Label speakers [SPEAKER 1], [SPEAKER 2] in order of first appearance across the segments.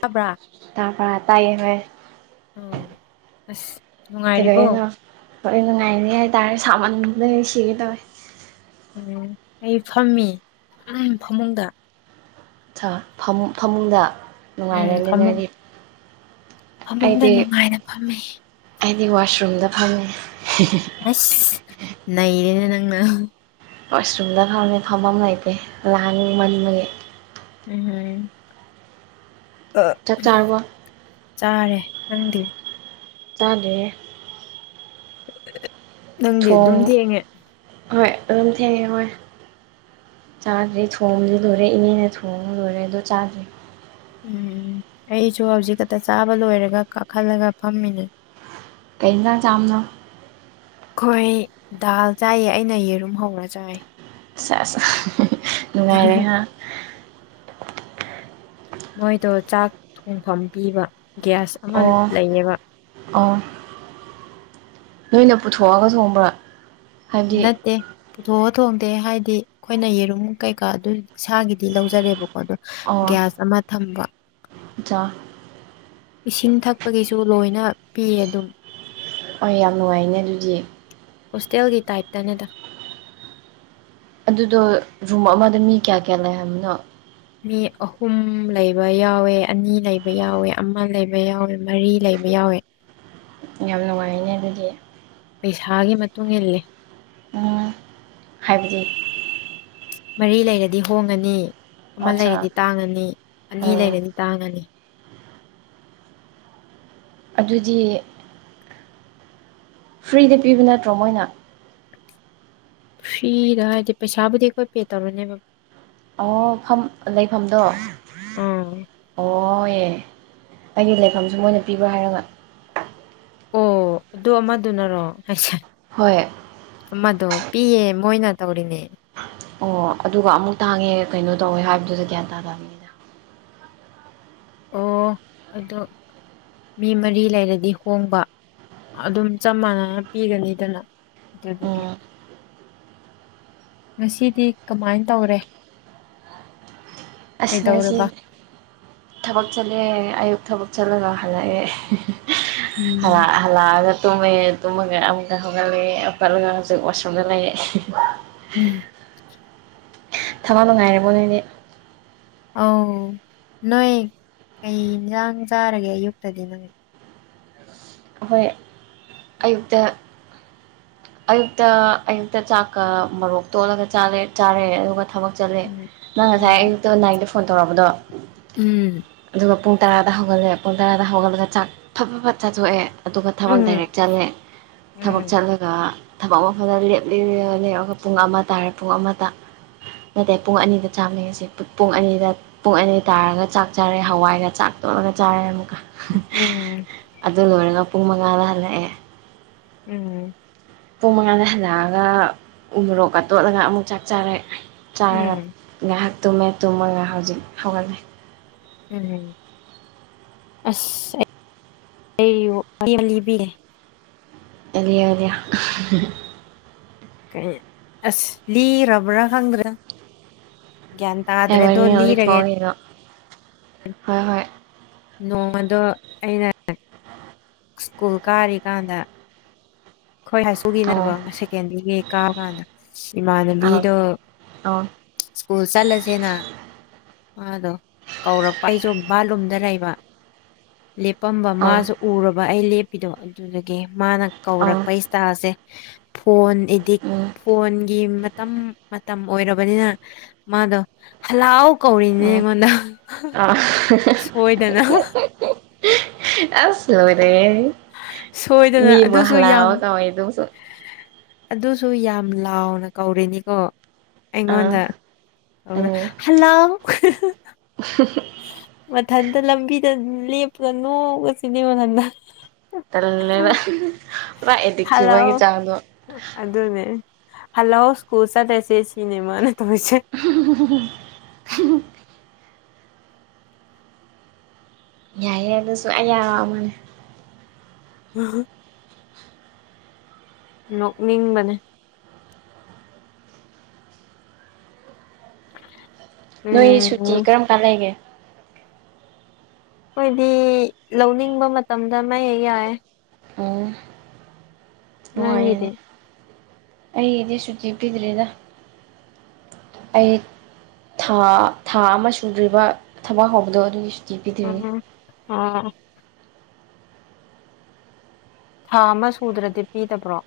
[SPEAKER 1] ꯇꯥꯕ꯭ꯔꯥ
[SPEAKER 2] ꯇꯕ꯭ꯔ ꯇꯥꯏꯌꯦ ꯍꯣꯏ
[SPEAKER 1] ꯎꯝ ꯑꯁ ꯅꯨꯡꯉꯥꯏꯔꯤꯕꯣ
[SPEAKER 2] ꯀꯩꯗꯧꯔꯤꯅꯣ ꯍꯣꯔꯦꯟ ꯅꯨꯡꯉꯥꯏꯅꯤ ꯍꯥꯏꯇꯥꯔꯦ ꯁꯥꯃꯟꯕꯩ ꯁꯤꯒꯦ ꯇꯧꯋꯦ
[SPEAKER 1] ꯎꯝ ꯑꯩ ꯐꯝꯃꯤ ꯐꯃꯨꯡꯗ
[SPEAKER 2] ꯊ ꯐꯝ ꯐꯃꯨꯡꯗ
[SPEAKER 1] ꯎꯝ
[SPEAKER 2] ꯅꯨꯡꯉꯥꯏꯔꯅꯤ
[SPEAKER 1] ꯐꯃꯨꯡ
[SPEAKER 2] ꯅꯣꯏꯗꯤ
[SPEAKER 1] ꯐꯃꯨꯡꯗ
[SPEAKER 2] ꯑꯩꯗꯤ
[SPEAKER 1] ꯅꯨꯡꯉꯥꯏꯅ ꯐꯝꯃꯤ
[SPEAKER 2] ꯑꯩꯗꯤ ꯋꯥꯁꯔꯨꯝꯗ ꯐꯝꯃꯤ
[SPEAKER 1] ꯍꯩꯁ ꯅꯩꯔꯦꯅꯦ ꯅꯪꯅ
[SPEAKER 2] ꯋꯥꯁꯔꯨꯝꯗ ꯐꯝꯃꯦ ꯐꯝꯕꯝ ꯂꯩꯇꯦ ꯂꯥꯡꯅꯤꯡꯃꯟꯕꯒꯤ
[SPEAKER 1] ꯎꯝꯍꯨꯝ
[SPEAKER 2] ꯆꯥꯛ ꯆꯥꯔꯕꯣ
[SPEAKER 1] [inaudible] ꯆꯥꯔꯦ ꯅꯪꯗꯤ
[SPEAKER 2] ꯆꯥꯗ꯭ꯔꯤꯌꯦ
[SPEAKER 1] [inaudible] ꯅꯪꯗꯤ
[SPEAKER 2] ꯊꯣꯡ
[SPEAKER 1] ꯑꯗꯨꯝ ꯊꯦꯡꯉꯦ
[SPEAKER 2] ꯍꯣꯏ ꯑꯗꯨꯝ ꯊꯦꯡꯉꯦ ꯍꯣꯏ ꯆꯥꯗ꯭ꯔꯤ ꯊꯣꯡꯕꯗꯤ ꯂꯣꯏꯔꯦ ꯏꯅꯦꯅ ꯊꯣꯡ ꯂꯣꯏꯔꯦ ꯑꯗꯨ ꯆꯥꯗ꯭ꯔꯤ
[SPEAKER 1] ꯎꯝ ꯑꯩꯁꯨ ꯍꯧꯖꯤꯛ ꯈꯛꯇ ꯆꯥꯕ ꯂꯣꯏꯔꯒ ꯀꯥꯈꯠꯂꯒ ꯐꯝꯃꯤꯅꯤ
[SPEAKER 2] ꯀꯩ ꯢꯟꯖꯥꯡ ꯆꯥꯝꯅꯣ
[SPEAKER 1] ꯈꯣꯏ ꯗꯥꯜ ꯆꯥꯏꯌꯦ ꯑꯩꯅ ꯌꯦꯔꯨꯝ ꯍꯧꯔ ꯆꯥꯏ
[SPEAKER 2] ꯁꯦꯁ ꯅꯨꯡꯉꯥꯏꯔꯦ ꯍꯥ
[SPEAKER 1] ꯃꯣꯏꯗꯣ ꯆꯥꯛ ꯊꯣꯡꯐꯝ ꯄꯤꯕ ꯒ꯭ꯌꯥꯁ ꯑꯃ
[SPEAKER 2] ꯑꯣ
[SPEAKER 1] ꯂꯩꯌꯦꯕ
[SPEAKER 2] ꯑꯣꯥ ꯅꯣꯏꯅ ꯄꯨꯊꯣꯛꯑꯒ ꯊꯣꯡꯕ꯭ꯔꯥ ꯍꯥꯏꯕꯗꯤ
[SPEAKER 1] ꯅꯠ ꯇꯦ ꯄꯨꯊꯣꯛꯑ ꯊꯣꯡꯗꯦ ꯍꯥꯏꯗꯤ ꯈꯣꯏꯅ ꯌꯦꯔꯨꯝ ꯀꯩꯀꯥ ꯑꯗꯨ ꯏꯁꯥꯒꯤꯗꯤ ꯂꯧꯖꯔꯦꯕꯀꯣ ꯑꯗꯣ ꯒ꯭ꯌꯥꯁ ꯑꯃ ꯊꯝꯕ
[SPEAKER 2] ꯖꯥ
[SPEAKER 1] ꯏꯁꯤꯡ ꯊꯛꯄꯒꯤꯁꯨ ꯂꯣꯏꯅ ꯄꯤꯌꯦ ꯑꯗꯨꯝ
[SPEAKER 2] ꯑꯣ ꯌꯥꯝ ꯅꯨꯡꯉꯥꯏꯅꯦ ꯑꯗꯨꯗꯤ
[SPEAKER 1] ꯍꯣꯁꯇꯦꯜꯒꯤ ꯇꯥꯏꯞꯇꯅꯦꯗ
[SPEAKER 2] ꯑꯗꯨꯗꯣ ꯔꯨꯝ ꯑꯃꯗ ꯃꯤ ꯀꯌꯥ ꯀꯌꯥ ꯂꯩ ꯍꯥꯏꯕꯅꯣ
[SPEAKER 1] ꯃꯤ ꯑꯍꯨꯝ ꯂꯩꯕ ꯌꯥꯎꯋꯦ ꯑꯅꯤ ꯂꯩꯕ ꯌꯥꯎꯋꯦ ꯑꯃ ꯂꯩꯕ ꯌꯥꯎꯋꯦ ꯃꯔꯤ ꯂꯩꯕ ꯌꯥꯎꯋꯦ
[SPEAKER 2] ꯌꯥꯝ ꯅꯨꯡꯉꯥꯏꯅꯦ ꯑꯗꯨꯗꯤ
[SPEAKER 1] ꯄꯩꯁꯥꯒꯤ ꯃꯇꯨꯡ ꯏꯜꯂꯦ
[SPEAKER 2] ꯑꯣ ꯍꯥꯏꯕꯗꯤ
[SPEAKER 1] ꯃꯔꯤ ꯂꯩꯔꯗꯤ ꯍꯣꯡꯉꯅꯤ ꯑꯃ
[SPEAKER 2] ꯑꯠꯆꯥ
[SPEAKER 1] ꯂꯩꯔꯗꯤ ꯇꯥꯡꯉꯅꯤ ꯑꯅꯤ
[SPEAKER 2] ꯑꯣ
[SPEAKER 1] ꯂꯩꯔꯗꯤ ꯇꯥꯡꯉꯅꯤ
[SPEAKER 2] ꯑꯗꯨꯗꯤ ꯐ꯭ꯔꯤꯗ ꯄꯤꯕ ꯅꯠꯇ꯭ꯔꯣ ꯃꯣꯏꯅ
[SPEAKER 1] ꯐꯤꯗꯥ ꯍꯥꯏꯗꯤ ꯄꯩꯁꯥꯕꯨꯗꯤ ꯑꯈꯣꯏ ꯄꯦꯠ ꯇꯧꯔꯅꯦꯕ
[SPEAKER 2] ꯑꯣ ꯐꯝ ꯂꯩꯐꯝꯗꯣ
[SPEAKER 1] ꯑꯥ
[SPEAKER 2] ꯑꯣꯌꯦ ꯑꯩꯒꯤ ꯂꯩꯐꯝꯁꯨ ꯃꯣꯏꯅ ꯄꯤꯕ ꯍꯥꯏꯔꯒ
[SPEAKER 1] ꯑꯣ ꯑꯗꯨ ꯑꯃꯗꯨꯅꯔꯣ ꯍꯥꯏꯁꯦ
[SPEAKER 2] ꯍꯣꯏ
[SPEAKER 1] ꯑꯃꯗꯣ ꯄꯤꯌꯦ ꯃꯣꯏꯅ ꯇꯧꯔꯤꯅꯦ
[SPEAKER 2] ꯑꯣ ꯑꯗꯨꯒꯥ ꯑꯃꯨꯛ ꯇꯥꯡꯉꯦ ꯀꯩꯅꯣ ꯇꯧꯋꯦ ꯍꯥꯏꯕꯗꯨꯗ ꯒ꯭ꯌꯥꯟ ꯇꯥꯗꯝꯅꯤ
[SPEAKER 1] ꯑꯣ ꯑꯗꯣ ꯃꯤ ꯃꯔꯤ ꯂꯩꯔꯗꯤ ꯍꯣꯡꯕ ꯑꯗꯨꯝ ꯆꯞ ꯃꯥꯟꯅꯥꯅ ꯄꯤꯒꯅꯤꯗꯅ ꯑꯗꯨꯗꯨꯒꯤ
[SPEAKER 2] ꯎꯝ
[SPEAKER 1] ꯉꯁꯤꯗꯤ ꯀꯃꯥꯏꯟ ꯇꯧꯔꯦ
[SPEAKER 2] ꯑꯁ ꯉꯁꯤ
[SPEAKER 1] ꯀꯩꯗꯧꯔꯕ
[SPEAKER 2] ꯊꯕꯛ ꯆꯠꯂꯦ ꯑꯌꯨꯛ ꯊꯕꯛ ꯆꯠꯂꯒ ꯍꯜꯂꯛꯑꯦ ꯍꯥꯜꯂ
[SPEAKER 1] ꯎꯝ
[SPEAKER 2] ꯍꯜꯂꯥꯑꯒꯥ ꯇꯨꯝꯃꯦ ꯇꯨꯝꯃꯒꯥ ꯑꯃꯨꯛꯒꯥ ꯍꯧꯒꯠꯂꯛꯑꯦ ꯍꯧꯒꯠꯂꯒꯥ ꯍꯧꯖꯤꯛ ꯋꯥꯁꯔꯨꯝꯗ ꯂꯩ
[SPEAKER 1] ꯎꯝ
[SPEAKER 2] ꯊꯕꯥꯛ ꯅꯨꯡꯉꯥꯏꯔꯤꯕꯣ ꯅꯣꯏꯅꯤ
[SPEAKER 1] ꯑꯧ ꯅꯣꯏ ꯀꯩ ꯏꯟꯖꯥꯡ ꯆꯥꯔꯒꯦ ꯑꯌꯨꯛꯇꯥꯗꯤ ꯅꯪ
[SPEAKER 2] ꯑꯈꯣꯏ ꯑꯌꯨꯛꯇꯥ ꯑꯌꯨꯛꯇꯥ ꯑꯌꯨꯛꯇꯥ ꯆꯥꯛꯀꯥ ꯃꯣꯔꯣꯛ ꯇꯣꯠꯂꯒ ꯆꯥꯔꯦ ꯆꯥꯔꯦ ꯑꯗꯨꯒ ꯊꯕꯛ ꯆꯠꯂꯦ
[SPEAKER 1] ꯎꯝ
[SPEAKER 2] ꯅꯪ ꯉꯁꯥꯏ
[SPEAKER 1] ꯎꯝ
[SPEAKER 2] ꯑꯌꯨꯛꯇꯥ ꯅꯥꯥꯏꯟꯗ ꯐꯣꯟ ꯇꯧꯔꯛꯄꯗꯣ
[SPEAKER 1] ꯎꯝ
[SPEAKER 2] ꯑꯗꯨꯒ ꯄꯨꯡ ꯇꯔꯥꯗ ꯍꯧꯒꯠꯂꯦ ꯄꯨꯡ ꯇꯔꯥꯗ ꯍꯧꯒꯠꯂꯒ ꯆꯥꯛ ꯐꯥ ꯐꯥ ꯐꯠ ꯆꯥꯊꯣꯛꯑꯦ ꯑꯗꯨꯒ ꯊꯕꯛ ꯗꯥꯏꯔꯦꯛ
[SPEAKER 1] ꯎꯝ
[SPEAKER 2] ꯆꯠꯂꯦ ꯊꯕꯛ
[SPEAKER 1] ꯎꯝ
[SPEAKER 2] ꯆꯠꯂꯥ ꯒꯥ ꯊꯕꯛ ꯃꯐꯝꯗ ꯂꯦꯞꯂꯤ [unintelligible] ꯑꯗꯨꯒ ꯄꯨꯡ ꯑꯃ ꯇꯥꯔꯦ ꯄꯨꯡ ꯑꯃꯗ ꯅꯠꯇꯦ ꯄꯨꯡ ꯑꯅꯤꯗ ꯆꯥꯕꯅꯤ ꯉꯁꯤ ꯄꯨꯡ ꯑꯅꯤꯗ ꯄꯨꯡ ꯑꯅꯤ ꯇꯥꯔꯒ ꯆꯥꯛ ꯆꯥꯔꯦ ꯍꯋꯥꯏꯒ ꯆꯥꯛ ꯇꯣꯠꯂꯒ ꯆꯥꯔꯦ ꯑꯃꯨꯛꯀꯥ
[SPEAKER 1] ꯎꯝ
[SPEAKER 2] ꯑꯗꯨ ꯂꯣꯏꯔꯒꯥ ꯄꯨꯡ ꯃꯉꯥꯗ ꯍꯜꯂꯛꯑꯦ
[SPEAKER 1] ꯎꯝ
[SPEAKER 2] ꯄꯨꯡ ꯃꯉꯥꯗ ꯍꯜꯂꯛꯑꯒ ꯎꯃꯣꯔꯣꯛꯀꯥ ꯇꯣꯠꯂꯒꯥ ꯑꯃꯨꯛ ꯆꯥꯛ ꯆꯥꯔꯦ ꯆꯥꯔꯒ
[SPEAKER 1] ꯎꯝ
[SPEAKER 2] ꯉꯥꯏꯍꯥꯛ ꯇꯨꯝꯃꯦ ꯇꯨꯝꯃꯒ ꯍꯧꯖꯤꯛ ꯍꯧꯒꯠꯂꯦ
[SPEAKER 1] ꯎꯝ ꯑꯁ ꯑꯩ [unintelligible] ꯂꯤꯕꯤꯒꯦ
[SPEAKER 2] ꯑꯦ ꯂꯤꯌꯣ ꯂꯤꯌꯣ
[SPEAKER 1] ꯀꯩ ꯑꯁ ꯂꯤꯔꯕ꯭ꯔꯥ ꯈꯪꯗ꯭ꯔꯦꯗ ꯒ꯭ꯌꯥꯟ
[SPEAKER 2] ꯀꯩ
[SPEAKER 1] ꯇꯥꯗ꯭ꯔꯦꯗꯣ
[SPEAKER 2] ꯋꯥꯔꯤꯅꯣ
[SPEAKER 1] ꯂꯤꯔꯒꯦ
[SPEAKER 2] ꯂꯤꯊꯣꯛꯑꯣ ꯀꯩꯅꯣ ꯍꯣꯏ ꯍꯣꯏ
[SPEAKER 1] ꯅꯣꯡꯃꯗꯣ ꯑꯩꯅ ꯁ꯭ꯀꯨꯜ ꯀꯥꯔꯤꯀꯥꯟꯗ ꯈꯣꯏ ꯍꯥꯏꯁ
[SPEAKER 2] ꯑꯧ
[SPEAKER 1] ꯄꯨꯒꯤꯅꯕ ꯁꯦꯀꯦꯟꯗ꯭ꯔꯤꯒꯤ ꯀꯥꯕ ꯀꯥꯟꯗ
[SPEAKER 2] ꯑꯧ
[SPEAKER 1] ꯏꯃꯥꯟꯅꯕꯤꯗꯣ
[SPEAKER 2] ꯑꯧ
[SPEAKER 1] ꯁ꯭ꯀꯨꯜ ꯆꯠꯂꯁꯦꯅ ꯃꯥꯗꯣ ꯀꯧꯔꯛꯄ ꯑꯩꯁꯨ ꯕꯥꯜꯂꯨꯝꯗ ꯂꯩꯕ ꯂꯦꯞꯄꯝꯕ
[SPEAKER 2] ꯑꯧ
[SPEAKER 1] ꯃꯥꯖꯨ ꯎꯔꯥꯕ ꯑꯩ ꯂꯦꯞꯄꯤꯗꯣ ꯑꯗꯨꯗꯒꯤ ꯃꯥꯅ
[SPEAKER 2] ꯑꯧ
[SPEAKER 1] ꯀꯧꯔꯛꯄ ꯏꯁꯇꯥꯜꯁꯦ ꯐꯣꯟ ꯑꯦꯗꯤꯛ
[SPEAKER 2] ꯎꯝ
[SPEAKER 1] ꯐꯣꯟꯒꯤ ꯃꯇꯝ ꯃꯇꯝ ꯑꯣꯏꯔꯕꯅꯤꯅ ꯃꯥꯗꯣ ꯍꯂꯥꯎ ꯀꯧꯔꯤꯅꯤꯅꯦ
[SPEAKER 2] ꯎꯝ
[SPEAKER 1] ꯑꯩꯉꯣꯟꯗ
[SPEAKER 2] [unintelligible]
[SPEAKER 1] ꯁꯣꯏꯗꯅ
[SPEAKER 2] ꯑꯁ ꯂꯣꯏꯔꯦꯍꯦ
[SPEAKER 1] ꯁꯣꯏꯗꯅ
[SPEAKER 2] ꯃꯤꯕꯨ
[SPEAKER 1] ꯑꯗꯨꯁꯨ
[SPEAKER 2] ꯍꯂꯥꯎ
[SPEAKER 1] ꯌꯥꯝ
[SPEAKER 2] ꯀꯥꯎꯋꯤꯗꯨꯁꯨ
[SPEAKER 1] ꯑꯗꯨꯁꯨ ꯌꯥꯝ ꯂꯥꯎꯅ ꯀꯧꯔꯤꯅꯤꯀꯣ
[SPEAKER 2] ꯑꯥ
[SPEAKER 1] ꯑꯩꯉꯣꯟꯗ ꯇꯧꯔ
[SPEAKER 2] ꯎꯝ
[SPEAKER 1] ꯍꯜꯂꯥꯎ
[SPEAKER 2] [unintelligible]
[SPEAKER 1] ꯃꯊꯟꯇ ꯂꯝꯕꯤꯗ ꯂꯦꯞꯄꯒ ꯅꯣꯛꯄꯁꯤꯅꯦ ꯃꯊꯟꯗ
[SPEAKER 2] ꯇꯜꯂꯦꯕ ꯃꯥ ꯑꯦꯗꯤꯛ
[SPEAKER 1] ꯍꯜꯂꯥꯎ
[SPEAKER 2] ꯆꯨꯕꯒꯤ ꯆꯥꯡꯗꯣ
[SPEAKER 1] ꯑꯗꯨꯅꯦ ꯍꯜꯂꯣ ꯁ꯭ꯀꯨꯜ ꯆꯠꯂꯁꯦ ꯁꯤꯅꯦ ꯃꯥꯅ ꯇꯧꯔꯤꯁꯦ
[SPEAKER 2] [unintelligible] ꯌꯥꯏꯌꯦ ꯑꯗꯨꯁꯨ ꯑꯌꯥꯕꯅꯦ
[SPEAKER 1] [unintelligible] ꯅꯣꯛꯅꯤꯡꯕꯅꯦ
[SPEAKER 2] ꯅꯣꯏ ꯁꯨꯇꯤ
[SPEAKER 1] ꯎꯝ
[SPEAKER 2] ꯀꯔꯝ ꯀꯥꯟ ꯂꯩꯒꯦ
[SPEAKER 1] ꯑꯩꯈꯣꯏꯗꯤ ꯂꯧꯅꯤꯡꯕ ꯃꯇꯝꯗ ꯑꯃ ꯍꯦꯛ ꯌꯥꯏ
[SPEAKER 2] ꯑꯣ
[SPEAKER 1] ꯅꯪꯒꯤꯗꯤ
[SPEAKER 2] ꯅꯨꯡꯉꯥꯏꯌꯦꯅꯦ ꯑꯩꯗꯤ ꯁꯨꯇꯤ ꯄꯤꯗ꯭ꯔꯤꯗ ꯑꯩ ꯊꯥ ꯊꯥ ꯑꯃ ꯁꯨꯗ꯭ꯔꯤꯕ ꯊꯕꯛ ꯍꯧꯕꯗꯣ ꯑꯗꯨꯒꯤ ꯁꯨꯇꯤ ꯄꯤꯗ꯭ꯔꯤ
[SPEAKER 1] ꯎꯝ ꯑꯣ ꯊꯥ ꯑꯃ ꯁꯨꯗ꯭ꯔꯗꯤ ꯄꯤꯗꯕ꯭ꯔꯣ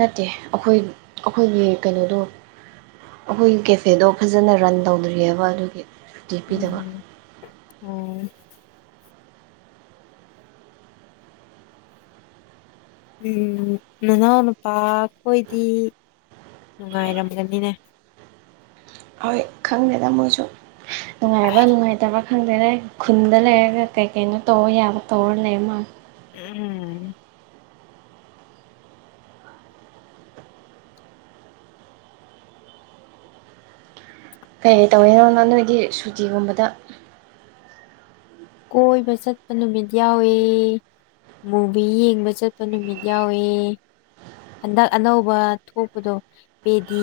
[SPEAKER 2] ꯅꯠꯇꯦ ꯑꯩꯈꯣꯏ ꯑꯩꯈꯣꯏꯒꯤ ꯀꯩꯅꯣꯗꯣ ꯑꯩꯈꯣꯏꯒꯤ ꯀꯦꯐꯦꯗꯣ ꯐꯖꯅ ꯔꯟ ꯇꯧꯗ꯭ꯔꯤꯌꯦꯕ ꯑꯗꯨꯒꯤ ꯁꯨꯇꯤ ꯄꯤꯗꯕ
[SPEAKER 1] ꯎꯝ ꯑꯣ ꯎꯝ ꯅꯅꯥꯎ ꯅꯨꯄꯥꯈꯣꯏꯗꯤ ꯅꯨꯡꯉꯥꯏꯔꯝꯒꯅꯤꯅꯦ
[SPEAKER 2] ꯍꯣꯏ ꯈꯪꯗꯦꯗ ꯃꯣꯏꯁꯨ ꯅꯨꯡꯉꯥꯏꯕ ꯅꯨꯡꯉꯥꯏꯇꯕ ꯈꯪꯗꯦꯗ ꯑꯩ ꯈꯨꯟꯗ ꯂꯩꯔꯒ ꯀꯩ ꯀꯩꯅꯣ ꯇꯧꯕ ꯌꯥꯕ ꯇꯧꯔ ꯂꯩ ꯃꯥꯜꯂꯦ
[SPEAKER 1] ꯎꯝ
[SPEAKER 2] ꯀꯩꯩ ꯇꯧꯔꯤꯅꯣ ꯅ ꯅꯣꯏꯒꯤ ꯁꯨꯇꯤꯒꯨꯝꯕꯗ
[SPEAKER 1] ꯀꯣꯏꯕ ꯆꯠꯄ ꯅꯨꯃꯤꯠ ꯌꯥꯎꯏ ꯃꯨꯚꯤ ꯌꯦꯡꯕ ꯆꯠꯄ ꯅꯨꯃꯤꯠ ꯌꯥꯎꯋꯤ ꯍꯟꯗꯛ ꯑꯅꯧꯕ ꯊꯣꯛꯄꯗꯣ ꯄꯦꯗꯤ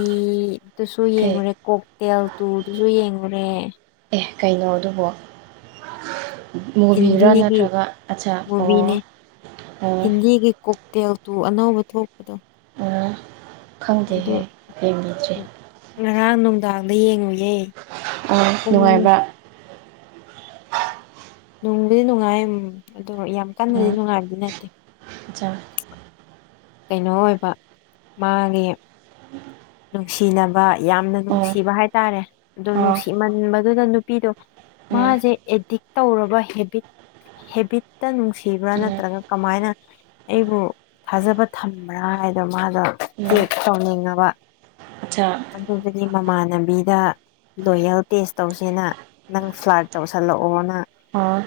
[SPEAKER 1] ꯇꯨꯁꯨ
[SPEAKER 2] ꯀꯩ
[SPEAKER 1] ꯌꯦꯡꯉꯨꯔꯦ ꯀꯣꯛ ꯇꯦꯜ ꯇꯨꯗꯨꯁꯨ ꯌꯦꯡꯉꯨꯔꯦ
[SPEAKER 2] ꯑꯦ ꯀꯩꯅꯣ ꯑꯗꯨꯕꯣ ꯃꯨꯚꯤꯔ
[SPEAKER 1] ꯍꯤꯟꯗꯤꯒꯤ
[SPEAKER 2] ꯅꯠꯇ꯭ꯔꯒ ꯑꯆꯥꯄꯣꯠ
[SPEAKER 1] ꯃꯤꯒꯤ ꯀꯣꯛ ꯇꯦꯜꯇꯨ ꯑꯅꯧꯕ ꯊꯣꯛꯄꯗꯣ
[SPEAKER 2] ꯑ
[SPEAKER 1] ꯑꯗꯨ
[SPEAKER 2] ꯈꯪꯗꯦꯍꯦ ꯌꯦꯡꯕꯤꯗ꯭ꯔꯤ
[SPEAKER 1] ꯉꯔꯥꯡ ꯅꯨꯡꯗꯥꯡꯗ ꯌꯦꯡꯉꯨꯌꯦ
[SPEAKER 2] ꯑ
[SPEAKER 1] ꯄꯨꯡ
[SPEAKER 2] ꯅꯨꯡꯉꯥꯏꯕ
[SPEAKER 1] ꯅꯨꯡꯕꯨꯗꯤ ꯅꯨꯡꯉꯥꯏꯌꯦ ꯎꯝ ꯑꯗꯨꯒ ꯌꯥꯝ ꯀꯟꯅꯗꯤ
[SPEAKER 2] ꯎꯝ
[SPEAKER 1] ꯅꯨꯡꯉꯥꯏꯕꯗꯤ ꯅꯠꯇꯦ
[SPEAKER 2] [inaudible]
[SPEAKER 1] ꯀꯩꯅꯣ ꯑꯣꯏꯕ ꯃꯥꯒꯤ
[SPEAKER 2] [unintelligible]
[SPEAKER 1] ꯅꯨꯡꯁꯤꯅꯕ ꯌꯥꯝꯅ
[SPEAKER 2] ꯑꯣ
[SPEAKER 1] ꯅꯨꯡꯁꯤꯕ ꯍꯥꯏꯇꯥꯔꯦ ꯑꯗꯣ
[SPEAKER 2] ꯑꯥ
[SPEAKER 1] ꯅꯨꯡꯁꯤꯃꯟꯕꯗꯨꯗ ꯅꯨꯄꯤꯗꯣ
[SPEAKER 2] ꯎꯝ
[SPEAKER 1] ꯃꯥꯖꯦ ꯑꯦꯗꯤꯛ ꯇꯧꯔꯕ ꯍꯦꯕꯤꯠ ꯍꯦꯕꯤꯠ ꯍꯦꯛꯇ ꯅꯨꯡꯁꯤꯕ꯭ꯔꯥ
[SPEAKER 2] ꯎꯝ
[SPEAKER 1] ꯅꯠꯇ꯭ꯔꯒ ꯀꯃꯥꯏꯅ ꯑꯩꯕꯨ ꯊꯥꯖꯕ ꯊꯝꯕ꯭ꯔꯥ ꯍꯥꯏꯗꯣ ꯃꯥꯗꯣ ꯆꯦꯛ ꯇꯧꯅꯤꯡꯉꯕ
[SPEAKER 2] ꯆꯥ
[SPEAKER 1] ꯑꯗꯨꯗꯤ ꯃꯃꯥꯟꯅꯕꯤꯗ ꯂꯣꯌꯦꯜ ꯇꯦꯁ ꯇꯧꯁꯤꯅ ꯅꯪ ꯐ꯭ꯂꯥꯠ ꯇꯧꯁꯜꯂꯛꯑꯣꯅ
[SPEAKER 2] ꯑꯥ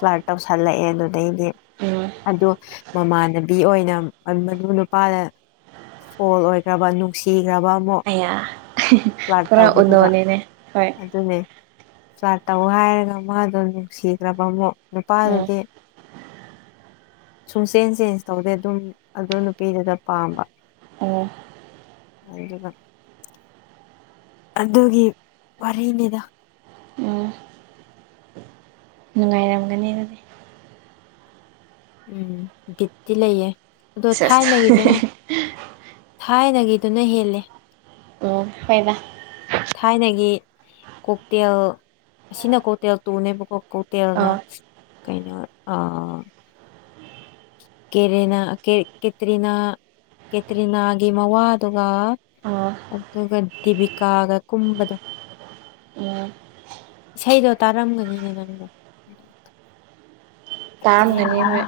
[SPEAKER 1] ꯄꯥꯔꯠ ꯇꯧꯁꯜꯂꯛꯑꯦ ꯑꯗꯨꯗꯩꯗꯤ
[SPEAKER 2] ꯑꯣ
[SPEAKER 1] ꯑꯗꯣ ꯃꯃꯥꯟꯅꯕꯤ ꯑꯣꯏꯅ ꯃꯗꯨ ꯅꯨꯄꯥꯗ ꯐꯣꯜ ꯑꯣꯏꯈ꯭ꯔꯕ ꯅꯨꯡꯁꯤꯈ꯭ꯔꯕ ꯑꯃꯨꯛ
[SPEAKER 2] ꯑꯌꯥ
[SPEAKER 1] ꯁꯠ
[SPEAKER 2] ꯄꯨꯔꯥ
[SPEAKER 1] ꯇꯧꯕꯗꯨꯒ
[SPEAKER 2] ꯎꯅꯣꯅꯤꯅꯦ ꯍꯣꯏ
[SPEAKER 1] ꯑꯗꯨꯅꯦ ꯐ꯭ꯂꯥꯠ ꯇꯧ ꯍꯥꯏꯔꯒ ꯃꯥꯗꯣ ꯅꯨꯡꯁꯤꯈ꯭ꯔꯕ ꯑꯃꯣꯛ
[SPEAKER 2] ꯎꯝ
[SPEAKER 1] ꯅꯨꯄꯥꯗꯨꯗꯤ ꯁꯨꯡꯆꯦꯟ ꯆꯦꯟꯖ ꯇꯧꯗꯦ ꯑꯗꯨꯝ ꯑꯗꯨ ꯅꯨꯄꯤꯗꯨꯗ ꯄꯥꯝꯕ
[SPEAKER 2] ꯑꯣ
[SPEAKER 1] ꯑꯗꯨꯗꯨꯅꯥ ꯑꯗꯨꯒꯤ ꯋꯥꯔꯤꯅꯤꯗ
[SPEAKER 2] ꯎꯝ ꯅꯨꯡꯉꯥꯏꯔꯝꯒꯅꯤ ꯑꯗꯨꯗꯤ
[SPEAKER 1] ꯎꯝ ꯒꯤꯐꯇꯤ ꯂꯩꯌꯦ ꯑꯗꯣ
[SPEAKER 2] ꯁꯦꯁ
[SPEAKER 1] ꯊꯥꯏꯅꯒꯤꯗꯪ ꯊꯥꯏꯅꯒꯤꯗꯨꯅ ꯍꯦꯜꯂꯦ
[SPEAKER 2] ꯍ‌ꯣꯏꯗ
[SPEAKER 1] ꯊꯥꯏꯅꯒꯤ ꯀꯣꯛꯇꯦꯜ ꯑꯁꯤꯅ ꯀꯣꯛꯇꯦꯜ ꯇꯨꯅꯦꯕꯀꯣꯛ ꯀꯣꯇꯦꯜꯅ
[SPEAKER 2] ꯑꯣ
[SPEAKER 1] ꯀꯩꯅꯣ ꯑ ꯀꯦꯅꯥ ꯀꯦ ꯀꯦꯇꯔꯤꯅ ꯀꯦꯇ꯭ꯔꯤꯅꯥꯒꯤ ꯃꯋꯥꯗꯨꯒ
[SPEAKER 2] ꯑꯣ
[SPEAKER 1] ꯑꯗꯨꯒ ꯗꯤꯕꯤꯀꯥꯒ ꯀꯨꯝꯕꯗꯣ
[SPEAKER 2] ꯑꯣ
[SPEAKER 1] ꯏꯁꯩꯗꯣ ꯇꯥꯔꯝꯒꯅꯤꯅꯦ ꯅꯪꯗꯣ
[SPEAKER 2] ꯇꯥꯔꯒꯅꯤ ꯍ‌ꯣꯏ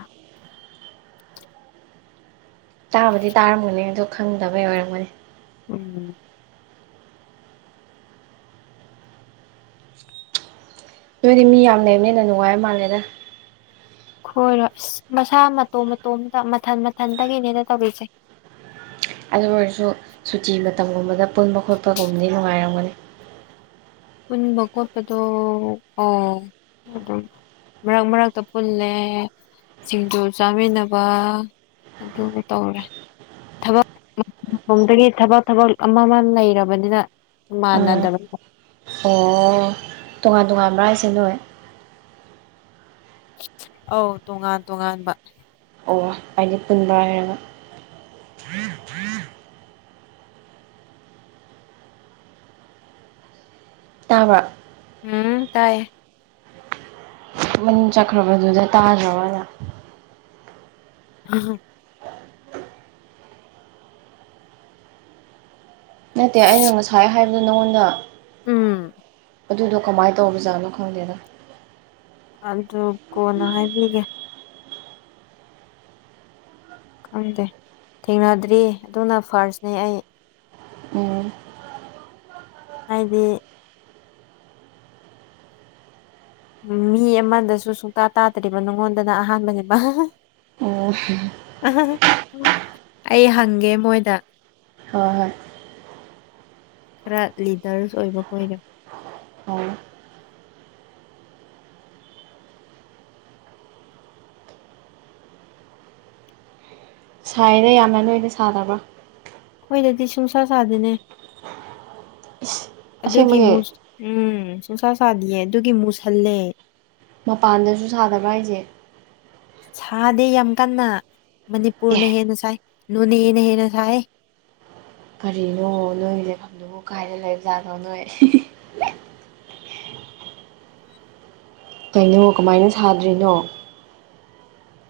[SPEAKER 2] ꯇꯥꯕꯗꯤ ꯇꯥꯔꯝꯒꯅꯤ ꯑꯗꯣ ꯈꯪꯗꯕꯩ ꯑꯣꯏꯔꯝꯒꯅꯤ
[SPEAKER 1] ꯎꯝ
[SPEAKER 2] ꯅꯣꯏꯗꯤ ꯃꯤ ꯌꯥꯝ ꯂꯩꯕꯅꯤꯅ ꯅꯨꯡꯉꯥꯏꯕ ꯃꯥꯜꯂꯦꯗ
[SPEAKER 1] ꯍꯣꯏꯔꯣꯏ ꯑꯁ ꯃꯁꯥ ꯃꯇꯣꯝ ꯃꯇꯣꯝꯗ ꯃꯊꯟ ꯃꯊꯟꯗꯒꯤꯅꯦꯅ ꯇꯧꯔꯤꯁ‌ꯦ
[SPEAKER 2] ꯑꯗꯨ ꯑꯣꯏꯔꯁꯨ ꯁꯨꯇꯤ ꯃꯇꯝꯒꯨꯝꯕꯗ ꯄꯨꯟꯕ ꯈꯣꯠꯄꯒꯨꯝꯕꯗꯤ ꯅꯨꯡꯉꯥꯏꯔꯝꯒꯅꯤ
[SPEAKER 1] ꯄꯨꯀꯣꯠꯇꯣ ꯑꯣ ꯑꯗꯨꯝ ꯃꯔꯛ ꯃꯔꯛꯇ ꯄꯨꯜꯂꯦ ꯁꯤꯡꯖꯨ ꯆꯥꯃꯤꯟꯅꯕ ꯑꯗꯨ ꯇꯧꯔꯦ ꯊꯕꯛꯗꯒꯤ ꯊꯕꯛ ꯊꯕꯛ ꯑꯃ ꯑꯃ ꯂꯩꯔꯕꯅꯤꯅ
[SPEAKER 2] ꯑꯥ
[SPEAKER 1] ꯃꯥꯅꯗꯕ
[SPEAKER 2] ꯑꯣ ꯇꯣꯉꯥꯟ ꯇꯣꯉꯥꯟꯕ ꯍꯥꯏꯁꯦ ꯅꯣꯏ
[SPEAKER 1] ꯑꯧ ꯇꯣꯉꯥꯟ ꯇꯣꯉꯥꯟꯕ
[SPEAKER 2] ꯍꯥꯏꯗꯤ ꯄꯨꯨꯟꯕ ꯍꯥꯏꯔꯒ ꯇꯥꯕ꯭ꯔ
[SPEAKER 1] ꯎꯝ ꯇꯥꯏꯌꯦ
[SPEAKER 2] ꯃꯟ ꯆꯠꯈ꯭ꯔꯕꯗꯨꯗ ꯇꯥꯗ‍꯭ꯔꯥꯕꯅ
[SPEAKER 1] [unintelligible]
[SPEAKER 2] ꯅꯠꯇꯦ ꯑꯩꯅ ꯉꯁꯥꯏ ꯍꯥꯏ ꯑꯗꯣ ꯅꯪꯉꯣꯟꯗ
[SPEAKER 1] ꯎꯝ
[SPEAKER 2] ꯑꯗꯨꯗꯣ ꯀꯃꯥꯏꯅ ꯇꯧꯕꯖꯥꯠꯅꯣ ꯈꯪꯗꯦꯗ
[SPEAKER 1] ꯑꯗꯨ ꯀꯣꯟꯅ ꯍꯥꯏꯕꯤꯒꯦ ꯈꯪꯗꯦ ꯊꯦꯡꯅꯗ꯭ꯔꯤ ꯑꯗꯨꯅ ꯐꯥꯔꯁꯅꯦ ꯑꯩ
[SPEAKER 2] ꯎꯝ
[SPEAKER 1] ꯍꯥꯏꯗꯤ ꯎꯝ ꯃꯤ ꯑꯃꯗꯁꯨ ꯁꯨꯡꯇꯥ ꯇꯥꯗ꯭ꯔꯤꯕ ꯅꯉꯣꯟꯗꯅ ꯑꯍꯥꯟꯕꯅꯤ
[SPEAKER 2] ꯑꯣ ꯍ
[SPEAKER 1] ꯑꯩ ꯍꯪꯒꯦ ꯃꯣꯏꯗ
[SPEAKER 2] ꯍꯣꯏ ꯍꯣꯏ
[SPEAKER 1] ꯈꯔ ꯂꯤꯗꯔꯁ ꯑꯣꯏꯕ ꯀꯣꯏꯔꯦ
[SPEAKER 2] ꯑꯣ ꯁꯥꯏꯗ ꯌꯥꯝꯅ ꯅꯣꯏꯗꯤ ꯁꯥꯗꯕ꯭ꯔꯣ
[SPEAKER 1] ꯑꯩꯈꯣꯏꯗꯗꯤ ꯁꯨꯡꯁꯥ ꯁꯥꯗꯦꯅꯦ
[SPEAKER 2] ꯏꯁ
[SPEAKER 1] ꯑꯗꯨꯒꯤ ꯃꯨ
[SPEAKER 2] ꯑꯁꯦꯡꯕꯒꯤ
[SPEAKER 1] ꯎꯝ ꯁꯨꯡꯁꯥ ꯁꯥꯗꯤꯌꯦ ꯑꯗꯨꯒꯤ ꯃꯨꯁꯜꯂꯦ
[SPEAKER 2] ꯃꯄꯥꯟꯗꯁꯨ ꯁꯥꯗꯕ꯭ꯔꯥ ꯍꯥꯏꯁꯦ
[SPEAKER 1] ꯁꯥꯗꯑꯦ ꯌꯥꯝ ꯀꯟꯅ ꯃꯅꯤꯄꯨꯔꯅ
[SPEAKER 2] ꯑꯦ
[SPEAKER 1] ꯍꯦꯟꯅ ꯁꯥꯏ ꯅꯣꯅꯦꯅ ꯍꯦꯟꯅ ꯁꯥꯏ
[SPEAKER 2] ꯀꯔꯤꯅꯣ ꯅꯣꯏꯒꯤ ꯂꯩꯐꯝꯗꯨꯕꯨ ꯀꯥꯏꯅ ꯂꯩꯕꯖꯥꯠꯅꯣ ꯅꯣꯏ ꯀꯩꯅꯣ ꯀꯃꯥꯏꯅ ꯁꯥꯗ꯭ꯔꯤꯅꯣ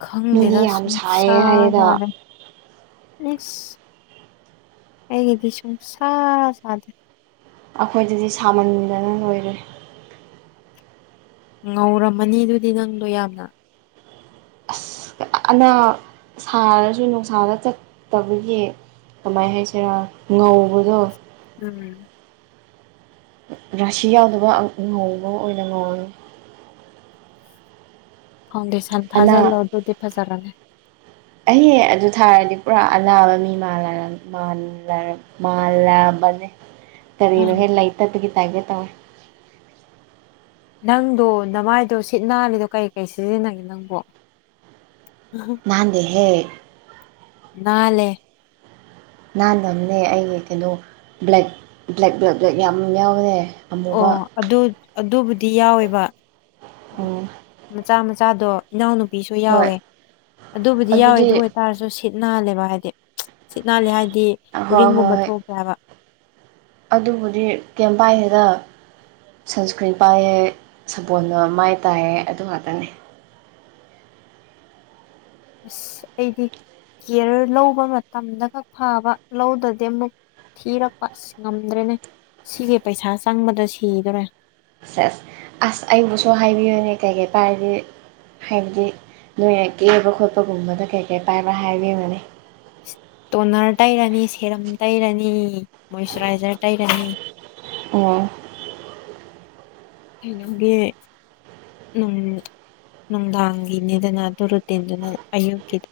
[SPEAKER 1] ꯈꯪꯗꯦꯗ
[SPEAKER 2] ꯃꯤꯗꯤ ꯌꯥꯝ ꯁꯥꯏꯌꯦ ꯍꯥꯏꯌꯦꯗ
[SPEAKER 1] ꯁꯨꯡꯁꯥꯗꯦ ꯀꯩ ꯀꯁ ꯁꯥ ꯁꯥꯗ
[SPEAKER 2] ꯑꯩꯈꯣꯏꯗꯗꯤ ꯁꯥꯃꯟꯗꯅ ꯂꯣꯏꯔꯦ
[SPEAKER 1] ꯉꯧꯔꯝꯃꯅꯤ ꯑꯗꯨꯗꯤ ꯅꯪꯗꯣ ꯌꯥꯝꯅ
[SPEAKER 2] ꯑꯁ ꯑꯅꯥ ꯁꯥꯔꯁꯨ ꯅꯨꯡꯁꯥꯗ ꯆꯠꯇꯕꯒꯤ ꯀꯃꯥꯏꯅ ꯍꯥꯏꯁꯤꯔꯥ ꯉꯧꯕꯗꯣ
[SPEAKER 1] ꯎꯝ
[SPEAKER 2] ꯔꯥꯁꯤ ꯌꯥꯎꯗꯕ ꯉꯧꯕ ꯑꯣꯏꯅ ꯉꯧꯔꯝꯉꯤ
[SPEAKER 1] ꯐꯥꯎꯟꯗꯦꯁꯟ
[SPEAKER 2] ꯑꯅꯥ
[SPEAKER 1] ꯐꯥꯖꯤꯜꯂꯣ ꯑꯗꯨꯗꯤ ꯐꯖꯔꯒꯦ
[SPEAKER 2] ꯑꯩꯍ ꯑꯗꯨ ꯊꯥꯔꯗꯤ ꯄꯨꯔꯥ ꯑꯅꯥꯕ ꯃꯤ ꯃꯥꯜꯂꯔꯝꯃꯦ ꯃꯥꯜ ꯃꯥꯂꯕꯅꯦ ꯀꯔꯤꯅꯣ
[SPEAKER 1] ꯎꯝ
[SPEAKER 2] ꯍꯂꯩꯇꯠꯇꯒꯤ ꯇꯪꯒꯦ ꯇꯧ
[SPEAKER 1] ꯅꯪꯗꯣ ꯅꯃꯥꯏꯗꯣ ꯁꯤꯠ ꯅꯥꯜꯂꯤꯗꯣ ꯀꯩ ꯀꯩ ꯁꯤꯖꯤꯟꯅꯒꯦ ꯅꯪꯕꯣ
[SPEAKER 2] ꯅꯅꯥꯗꯦ ꯍꯦ
[SPEAKER 1] ꯅꯥꯜꯂꯦ
[SPEAKER 2] ꯅꯍꯟꯕ ꯑꯃꯅꯦ ꯑꯩꯒꯤ ꯀꯩꯅꯣ ꯕ꯭ꯂꯦꯛ ꯕ꯭ꯂꯦꯛ ꯕ꯭ꯂꯦꯛ ꯕ꯭ꯂꯦꯛ ꯌꯥꯝ ꯌꯥꯎꯔꯦ ꯑꯃꯨꯕ
[SPEAKER 1] ꯑꯣ ꯑꯗꯨ ꯑꯗꯨꯕꯨꯗꯤ ꯌꯥꯎꯋꯦꯕ
[SPEAKER 2] ꯎꯝ
[SPEAKER 1] ꯃꯆꯥ ꯃꯆꯥꯗꯣ ꯏꯅꯥꯎꯅꯨꯄꯤꯁꯨ
[SPEAKER 2] ꯍꯣꯏ
[SPEAKER 1] ꯌꯥꯎꯋꯦ ꯑꯗꯨꯕꯨꯗꯤ ꯌꯥꯎꯋꯦ
[SPEAKER 2] ꯑꯗꯨꯗꯤ
[SPEAKER 1] ꯑꯗꯨ ꯇꯥꯔꯁꯨ ꯁꯤꯠ ꯅꯥꯜꯂꯦꯕ ꯍꯥꯏꯗꯤ ꯁꯤꯠ ꯅꯥꯜꯂꯦ ꯍꯥꯏꯗꯤ
[SPEAKER 2] ꯍꯣꯏ ꯍꯣꯏ
[SPEAKER 1] ꯎꯔꯤꯡꯒꯨꯝꯕ
[SPEAKER 2] ꯍꯣꯏ
[SPEAKER 1] ꯊꯣꯛꯇꯦ ꯍꯥꯏꯕ
[SPEAKER 2] ꯑꯗꯨꯕꯨꯗꯤ ꯀꯌꯥꯝ ꯄꯥꯏꯒꯦꯗ ꯁꯟꯁꯀ꯭ꯔꯤꯟ ꯄꯥꯏꯌꯦ ꯁꯄꯣꯟꯜꯅ ꯃꯥꯏ ꯇꯥꯏꯌꯦ ꯑꯗꯨ ꯉꯥꯛꯇꯅꯤ
[SPEAKER 1] ꯑꯁ ꯑꯩꯗꯤ ꯀꯦꯌꯔ ꯂꯧꯕ ꯃꯇꯝꯗ ꯈꯛ ꯐꯕ ꯂꯧꯗꯗꯤ ꯑꯃꯨꯛ ꯊꯤꯔꯛꯄ ꯑꯁ ꯉꯝꯗ꯭ꯔꯦꯅꯦ ꯁꯤꯒꯤ ꯄꯩꯁꯥ ꯆꯪꯕꯗ ꯁꯤꯗꯔꯦ
[SPEAKER 2] ꯑꯁ ꯑꯁ ꯑꯁ ꯑꯩꯕꯨꯁꯨ ꯍꯥꯏꯕꯤꯌꯨꯅꯦ ꯀꯩ ꯀꯩ ꯄꯥꯔꯗꯤ ꯍꯥꯏꯕꯗꯤ ꯅꯣꯏꯅ ꯀꯦꯕ ꯈꯣꯠꯄꯒꯨꯝꯕꯗ ꯀꯩ ꯀꯩ ꯄꯥꯏꯕ ꯍꯥꯏꯕꯅꯅꯤ
[SPEAKER 1] ꯏꯁꯇꯣꯅꯔ ꯇꯩꯔꯅꯤ ꯁꯦꯔꯝ ꯇꯩꯔꯅꯤ ꯃꯣꯏꯆꯔꯥꯏꯖꯔ ꯇꯩꯔꯅꯤ
[SPEAKER 2] ꯑꯣ
[SPEAKER 1] ꯈꯩꯟꯅꯣꯒꯤ ꯎꯝ ꯅꯨꯡꯗꯥꯡꯒꯤꯅꯤꯗꯅ ꯑꯗꯨ ꯔꯨꯇꯤꯟꯗꯨꯅ ꯑꯌꯨꯛꯀꯤ